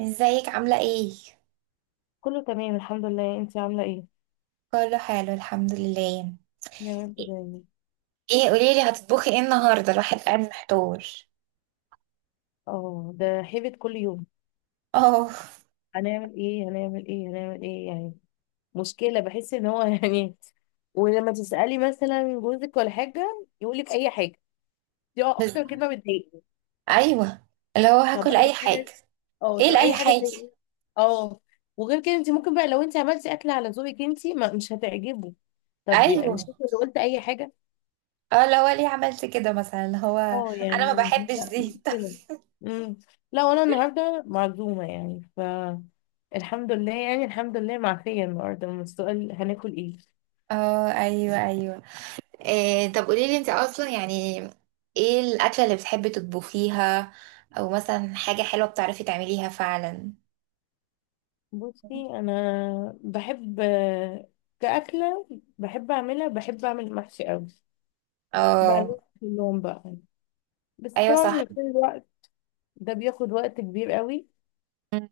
ازيك عاملة ايه؟ كله تمام، الحمد لله. انت عامله ايه؟ كله حلو الحمد لله. يا رب دايما. ايه، قوليلي هتطبخي ايه النهاردة؟ الواحد قاعد محتار. اه، ده هيبت كل يوم. اه. هنعمل ايه، هنعمل ايه، هنعمل ايه يعني؟ مشكله، بحس ان هو يعني. ولما تسالي مثلا جوزك ولا حاجه يقول لك اي حاجه. دي بس. اكتر كلمه بتضايقني. ايوه. اللي هو طب هاكل اي اي حاجة. حاجه؟ اه، ايه طب لأي اي حاجه زي حاجة؟ ايه؟ اه. وغير كده، انت ممكن بقى لو انت عملتي اكل على ذوقك انت، ما مش هتعجبه. طب ايوه. يعني مش انت اللي قلت اي حاجه؟ اه، اللي هو ليه عملت كده مثلا، اللي هو. اه انا ما يعني، بحبش لا دي. مشكلة. امم. لا، وانا النهارده معزومة يعني. الحمد لله، يعني الحمد لله معفية النهارده من السؤال هناكل ايه؟ اه، ايوه، ايوه. إيه، طب قوليلي انت اصلا يعني. ايه الأكلة اللي بتحبي تطبخيها؟ او مثلا حاجة حلوة بتعرفي تعمليها فعلا؟ بصي، انا بحب، كأكلة، بحب اعملها، بحب اعمل محشي قوي بقى، اه، كلهم بقى. بس ايوه، صح. طبعا كل الوقت ده بياخد وقت كبير قوي. أمم.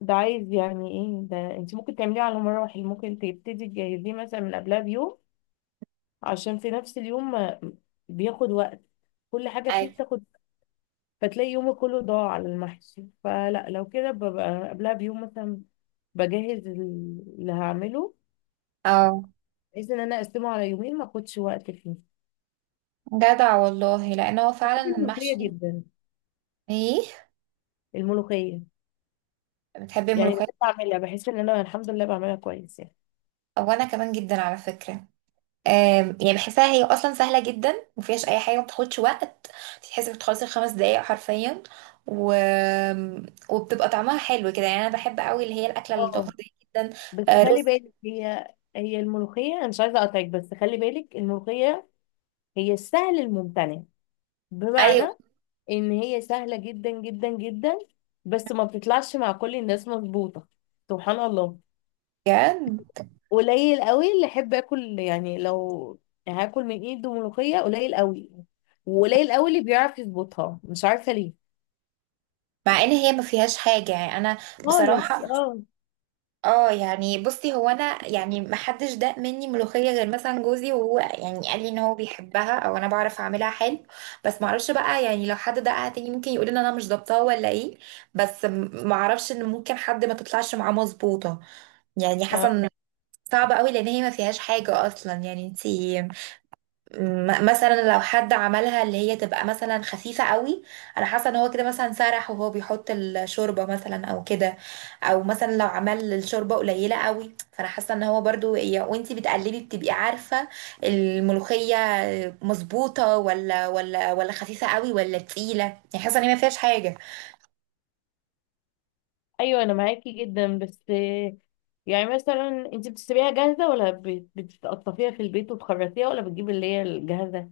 ده عايز يعني ايه، ده انت ممكن تعمليه على مراحل، ممكن تبتدي تجهزيه مثلا من قبلها بيوم، عشان في نفس اليوم. بياخد وقت، كل حاجة فيه أيوة. بتاخد. فتلاقي يومك كله ضاع على المحشي، فلا، لو كده ببقى قبلها بيوم مثلا، بجهز اللي هعمله، اه، بحيث ان انا اقسمه على يومين ما اخدش وقت فيه. جدع والله، لان هو بحب فعلا الملوخية المحشي. جدا، ايه. الملوخية، بتحبي يعني الملوخيه؟ بحب اعملها، بحس ان انا الحمد لله بعملها كويس يعني. وانا كمان جدا على فكره. يعني بحسها هي اصلا سهله جدا، مفيهاش اي حاجه، ما بتاخدش وقت. بتحسي بتخلصي في 5 دقايق حرفيا. و... وبتبقى طعمها حلو كده، يعني انا بحب قوي اللي هي الاكله اه، التقليديه جدا. بس آه، خلي رز. بالك هي الملوخية، انا مش عايزة اقطعك، بس خلي بالك الملوخية هي السهل الممتنع. بمعنى ايوه، ان هي سهلة جدا جدا جدا، بس ما بتطلعش مع كل الناس مظبوطة، سبحان الله. بجد. قليل قوي اللي احب اكل، يعني لو هاكل من ايده ملوخية قليل قوي، وقليل قوي اللي بيعرف يظبطها، مش عارفة ليه. مع ان هي ما فيهاش حاجه يعني انا، خالص بصراحه. اه. اه، يعني بصي، هو انا يعني ما حدش داق مني ملوخيه غير مثلا جوزي، وهو يعني قال لي ان هو بيحبها، او انا بعرف اعملها حلو. بس ما اعرفش بقى، يعني لو حد دقها تاني ممكن يقول ان انا مش ضبطها ولا ايه. بس ما اعرفش ان ممكن حد ما تطلعش معاه مظبوطه. يعني آه. حسن. صعبه قوي لان هي ما فيهاش حاجه اصلا، يعني انتي. مثلا لو حد عملها اللي هي تبقى مثلا خفيفة قوي، انا حاسة ان هو كده مثلا سرح وهو بيحط الشوربة مثلا او كده. او مثلا لو عمل الشوربة قليلة قوي، فانا حاسة ان هو برضو وانتي بتقلبي بتبقي عارفة الملوخية مظبوطة، ولا خفيفة قوي، ولا تقيلة، يعني حاسة ان هي ما فيهاش حاجة. ايوه، انا معاكي جدا بس يعني مثلا، انت بتشتريها جاهزة ولا بتقطفيها في البيت وتخرطيها، ولا بتجيب اللي هي الجاهزة؟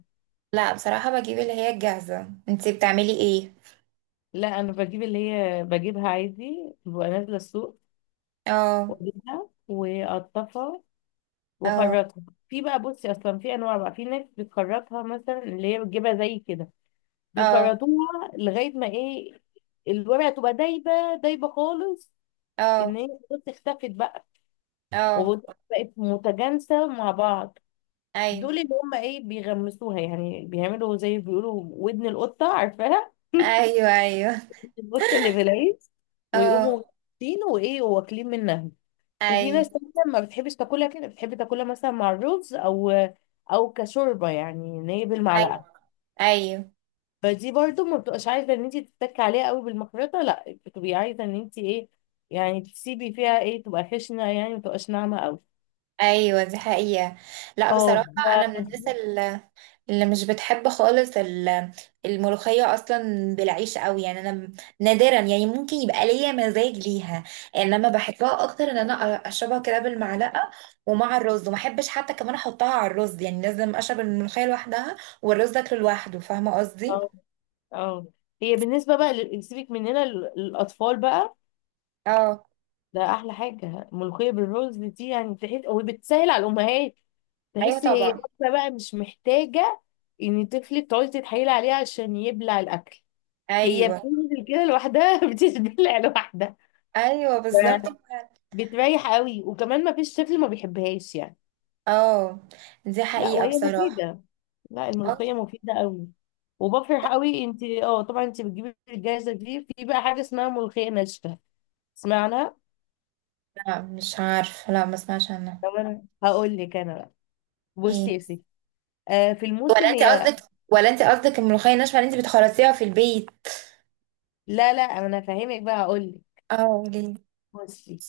لا، بصراحة بجيب اللي هي الجاهزة. انتي بتعملي ايه؟ لا، انا بجيب اللي هي، بجيبها عادي، ببقى نازلة السوق اه، واجيبها واقطفها اه، واخرطها. في بقى، بصي، اصلا في انواع بقى، في ناس بتخرطها مثلا اللي هي بتجيبها زي كده، اه، بيخرطوها لغايه ما ايه، الورقه تبقى دايبه، دايبه خالص، ان اه، هي خلاص اختفت بقى، اه، وبقت متجانسه مع بعض. دول ايوه، اللي هم ايه، بيغمسوها يعني، بيعملوا زي بيقولوا ودن القطه، عارفاها؟ ايوه، ايوه، القطه اللي في العيش، ويقوموا اه، غامسين وايه واكلين منها. وفي ايوه، ناس تانية ما بتحبش تاكلها كده، بتحب تاكلها مثلا مع الرز، او او كشوربه، يعني ان هي بالمعلقه. ايوه، ايوه، فدي برضو ما بتبقاش عايزه ان انت تتكي عليها قوي بالمخرطه، لا بتبقي عايزه ان انت ايه، يعني تسيبي فيها ايه، تبقى خشنه يعني، ما تبقاش ناعمه قوي. ايوه، دي حقيقة. لا، اه بصراحة. انا من الناس ف- اللي مش بتحب خالص الملوخية اصلا بالعيش قوي، يعني انا نادرا يعني ممكن يبقى ليا مزاج ليها. انما بحبها اكتر ان انا اشربها كده بالمعلقة، ومع الرز، وما احبش حتى كمان احطها على الرز، يعني لازم اشرب الملوخية لوحدها والرز اكله لوحده. فاهمة قصدي؟ اه، آه. هي بالنسبه بقى سيبك مننا الاطفال بقى، اه، ده احلى حاجه ملوخيه بالرز دي، يعني تحس، وبتسهل على الامهات. ايوه تحسي هي طبعا. واحدة بقى مش محتاجه ان طفلك تقعدي تتحايلي عليه عشان يبلع الاكل. هي ايوه، بتنزل كده لوحدها بتتبلع لوحدها. ايوه ف- بالظبط. بتريح قوي، وكمان ما فيش طفل ما بيحبهاش يعني. اه، دي لا، حقيقة وهي بصراحة. مفيده، لا آه. الملوخيه مفيده قوي. وبفرح قوي، انت اه طبعا انت بتجيبي الجاهزه دي، في بقى حاجه اسمها ملوخيه ناشفه، اسمعنا؟ لا، مش عارفه، لا ما اسمعش عنها. طب انا هقول لك انا بقى، ايه؟ بصي يا ستي، آه، في ولا الموسم انت هي. قصدك ولا انت قصدك الملوخيه الناشفه اللي انت بتخلصيها في البيت؟ لا لا، انا فاهمك بقى، هقول لك. اه، قولي. بصي،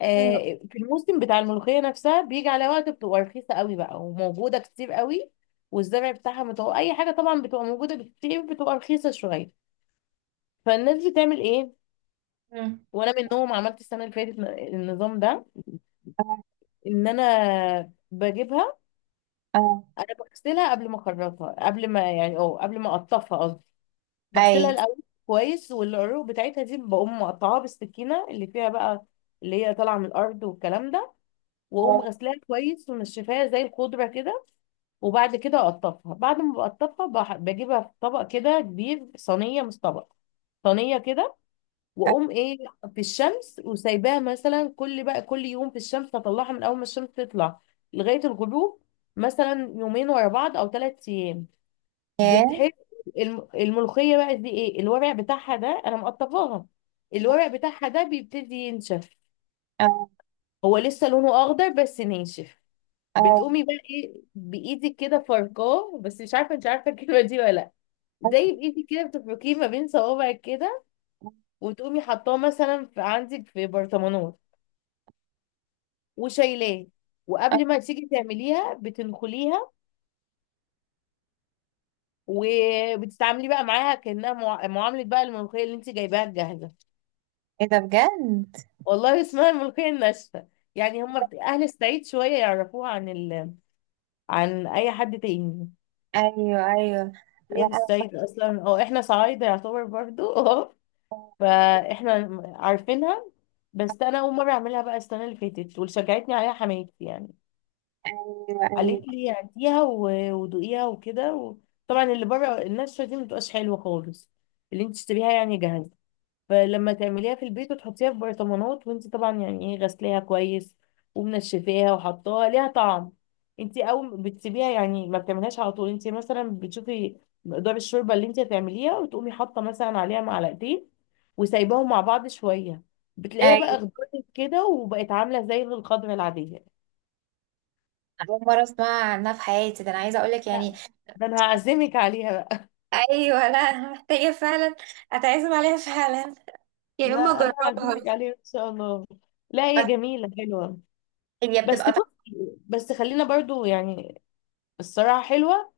آه، في الموسم بتاع الملوخيه نفسها بيجي على وقت بتبقى رخيصه قوي بقى، وموجوده كتير قوي، والزرع بتاعها متوقع اي حاجه طبعا، بتبقى موجوده كتير، بتبقى رخيصه شويه. فالناس بتعمل ايه؟ مم. وانا منهم، عملت السنه اللي فاتت النظام ده، اه، ان انا بجيبها. اه، انا بغسلها قبل ما اخرطها، قبل ما يعني قبل ما اقطفها، اي، بغسلها الاول كويس، والعروق بتاعتها دي بقوم مقطعاها بالسكينه اللي فيها بقى، اللي هي طالعه من الارض والكلام ده، واقوم اه، غسلاها كويس ومنشفاها زي الخضره كده. وبعد كده اقطفها، بعد ما بقطفها بجيبها في طبق كده كبير، صينيه مش طبق، صينيه كده، اه. واقوم ايه، في الشمس وسايباها مثلا، كل يوم في الشمس، اطلعها من اول ما الشمس تطلع لغايه الغروب، مثلا يومين ورا بعض او 3 ايام. ياه. بتحس الملوخية بقى دي، ايه الورق بتاعها ده انا مقطفاها، الورق بتاعها ده بيبتدي ينشف، اه هو لسه لونه اخضر بس ناشف. اه، بتقومي بقى ايه، بايدك كده فركاه، بس مش عارفه انت عارفه الكلمه دي ولا لا، اه. زي بايدك كده بتفركيه ما بين صوابعك كده، وتقومي حطاه مثلا في عندك في برطمانات، وشايلاه، اه. وقبل ما تيجي تعمليها بتنخليها، وبتتعاملي بقى معاها كأنها معاملة بقى الملوخية اللي انت جايباها جاهزة. ايه ده بجد؟ والله اسمها الملوخية الناشفة، يعني هم أهل الصعيد شوية يعرفوها عن عن أي حد تاني. ايوه، ايوه، هي لا في انا، الصعيد أصلا، أو إحنا صعايدة يعتبر برضو أه، فإحنا عارفينها. بس أنا أول مرة أعملها بقى السنة اللي فاتت، واللي شجعتني عليها حماتي يعني، ايوه، ايوه، قالت لي هاتيها ودوقيها وكده طبعا اللي بره الناشفة دي مبتبقاش حلوة خالص، اللي انت تشتريها يعني جاهزة. فلما تعمليها في البيت وتحطيها في برطمانات، وانت طبعا يعني ايه، غسلاها كويس ومنشفاها وحطاها، ليها طعم. انت اول بتسيبيها يعني، ما بتعملهاش على طول، انت مثلا بتشوفي مقدار الشوربه اللي انت هتعمليها، وتقومي حاطه مثلا عليها معلقتين، وسايباهم مع بعض شويه، بتلاقيها بقى ايوه، اخضرت كده، وبقت عامله زي الخضره العاديه. اول مره اسمع عنها في حياتي، ده انا عايزه اقول لك يعني. لا، ده انا هعزمك عليها بقى، ايوه، لا انا محتاجه فعلا. اتعزم عليها فعلا. يا لا اما انا اجربها. هعزمك عليها ان شاء الله. لا هي جميله حلوه. هي بس بتبقى طعمها. بصي، بس خلينا برضو يعني، الصراحه حلوه.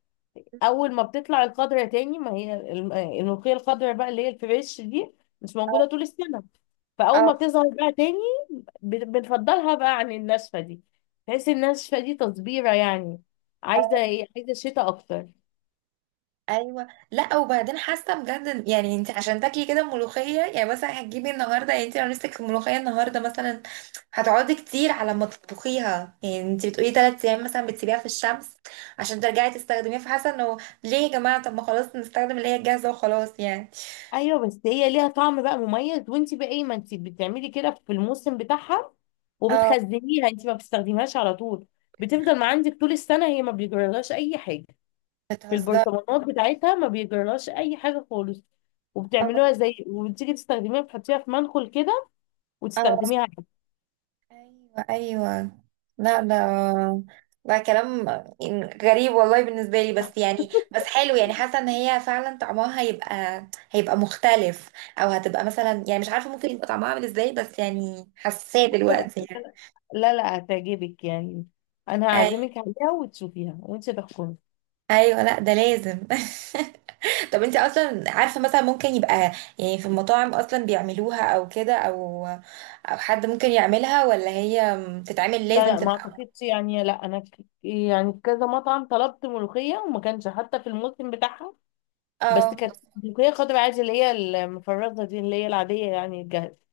اول ما بتطلع الخضره تاني، ما هي الملوخيه الخضره بقى اللي هي الفريش دي مش موجوده اه، طول السنه. فاول ما بتظهر بقى تاني، بنفضلها بقى عن الناشفه دي، تحس الناشفه دي تصبيره يعني، عايزه اه، ايه، عايزه شتاء اكتر. ايوه، لا وبعدين حاسه بجد، يعني انت عشان تاكلي كده ملوخيه يعني مثلا هتجيبي النهارده، يعني انت لو نفسك ملوخيه النهارده مثلا، هتقعدي كتير على ما تطبخيها، يعني انت بتقولي 3 ايام مثلا بتسيبيها في الشمس عشان ترجعي تستخدميها، فحاسه انه ليه يا جماعه؟ طب ما خلاص نستخدم اللي هي الجاهزه وخلاص يعني. ايوه، بس هي ليها طعم بقى مميز، وانت بقى ايه، ما انت بتعملي كده في الموسم بتاعها اه، وبتخزنيها، انت ما بتستخدميهاش على طول، بتفضل ما عندك طول السنه، هي ما بيجرالهاش اي حاجه في بتهزر. البرطمانات بتاعتها، ما بيجرالهاش اي حاجه خالص. اه، وبتعملوها زي، وبتيجي تستخدميها بتحطيها في منخل كده، اه، وتستخدميها عادي. ايوه، ايوه، لا ده، ده كلام غريب والله بالنسبه لي، بس يعني بس حلو، يعني حاسه ان هي فعلا طعمها هيبقى مختلف، او هتبقى مثلا يعني مش عارفه، ممكن يبقى طعمها عامل ازاي، بس يعني حساسه تبقى، دلوقتي يعني. لا لا هتعجبك يعني، انا أي- هعزمك عليها وتشوفيها وانت تحكمي. ايوه، لا ده لازم. طب انت اصلا عارفه مثلا ممكن يبقى، يعني في المطاعم اصلا بيعملوها او كده، او حد ممكن يعملها، ولا هي تتعمل لا لازم لا ما تبقى. اعتقدش يعني، لا انا يعني في كذا مطعم طلبت ملوخيه، وما كانش حتى في الموسم بتاعها، بس اه، كانت ملوخيه خضراء عادي، اللي هي المفرزه دي اللي هي العاديه يعني الجاهزه.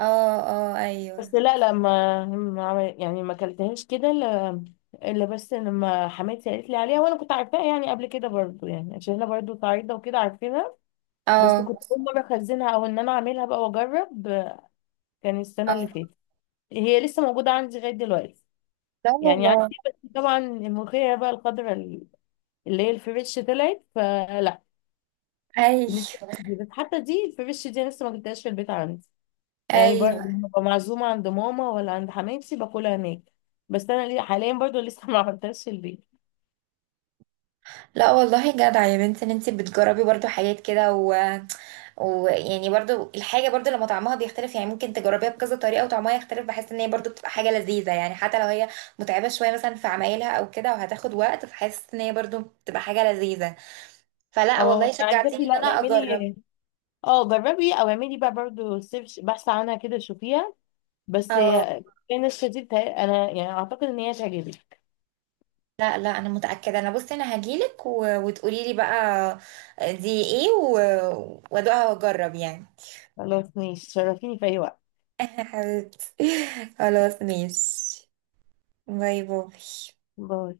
اه، اه، ايوه، بس لا لا، ما ما عمل- يعني ما اكلتهاش كده الا، إلا بس لما حماتي قالت لي عليها، وانا كنت عارفاها يعني قبل كده برضو، يعني عشان انا برضو صعيده وكده عارفينها. بس اه، كنت اول مره اخزنها، او ان انا اعملها بقى واجرب، كان السنه اللي اه. فاتت. هي لسه موجوده عندي لغايه دلوقتي، لا يعني والله. عندي، بس طبعا الملوخيه بقى الخضراء اللي هي الفريش طلعت، فلا بالنسبه ايوه، لي دي، بس حتى دي الفريش دي لسه ما جبتهاش في البيت عندي، يعني ايوه. لما ببقى معزومة عند ماما ولا عند حماتي باكلها هناك. بس انا ليه حاليا برضو لسه ما عملتهاش في البيت. لا والله جدع يا بنت ان انت بتجربي برضو حاجات كده. ويعني برضو الحاجه برضو لما طعمها بيختلف، يعني ممكن تجربيها بكذا طريقه وطعمها يختلف، بحس ان هي برضو بتبقى حاجه لذيذه، يعني حتى لو هي متعبه شويه مثلا في عمايلها او كده وهتاخد وقت، فحس ان هي برضو بتبقى حاجه لذيذه. فلا اه والله أنا عايزاكي، شجعتيني ان لا انا اجرب. اعملي، اه جربي، او اعملي بقى برضو سيرش، بحث عنها كده، شوفيها. بس اه. هي، كان الشديد، انا يعني اعتقد ان هي تعجبك. لا، لا انا متاكده، انا بصي انا هجيلك، وتقولي لي بقى دي ايه، وادوقها واجرب يعني. خلاص ماشي، تشرفيني في اي وقت. حبيبتي. خلاص ماشي. باي باي. باي.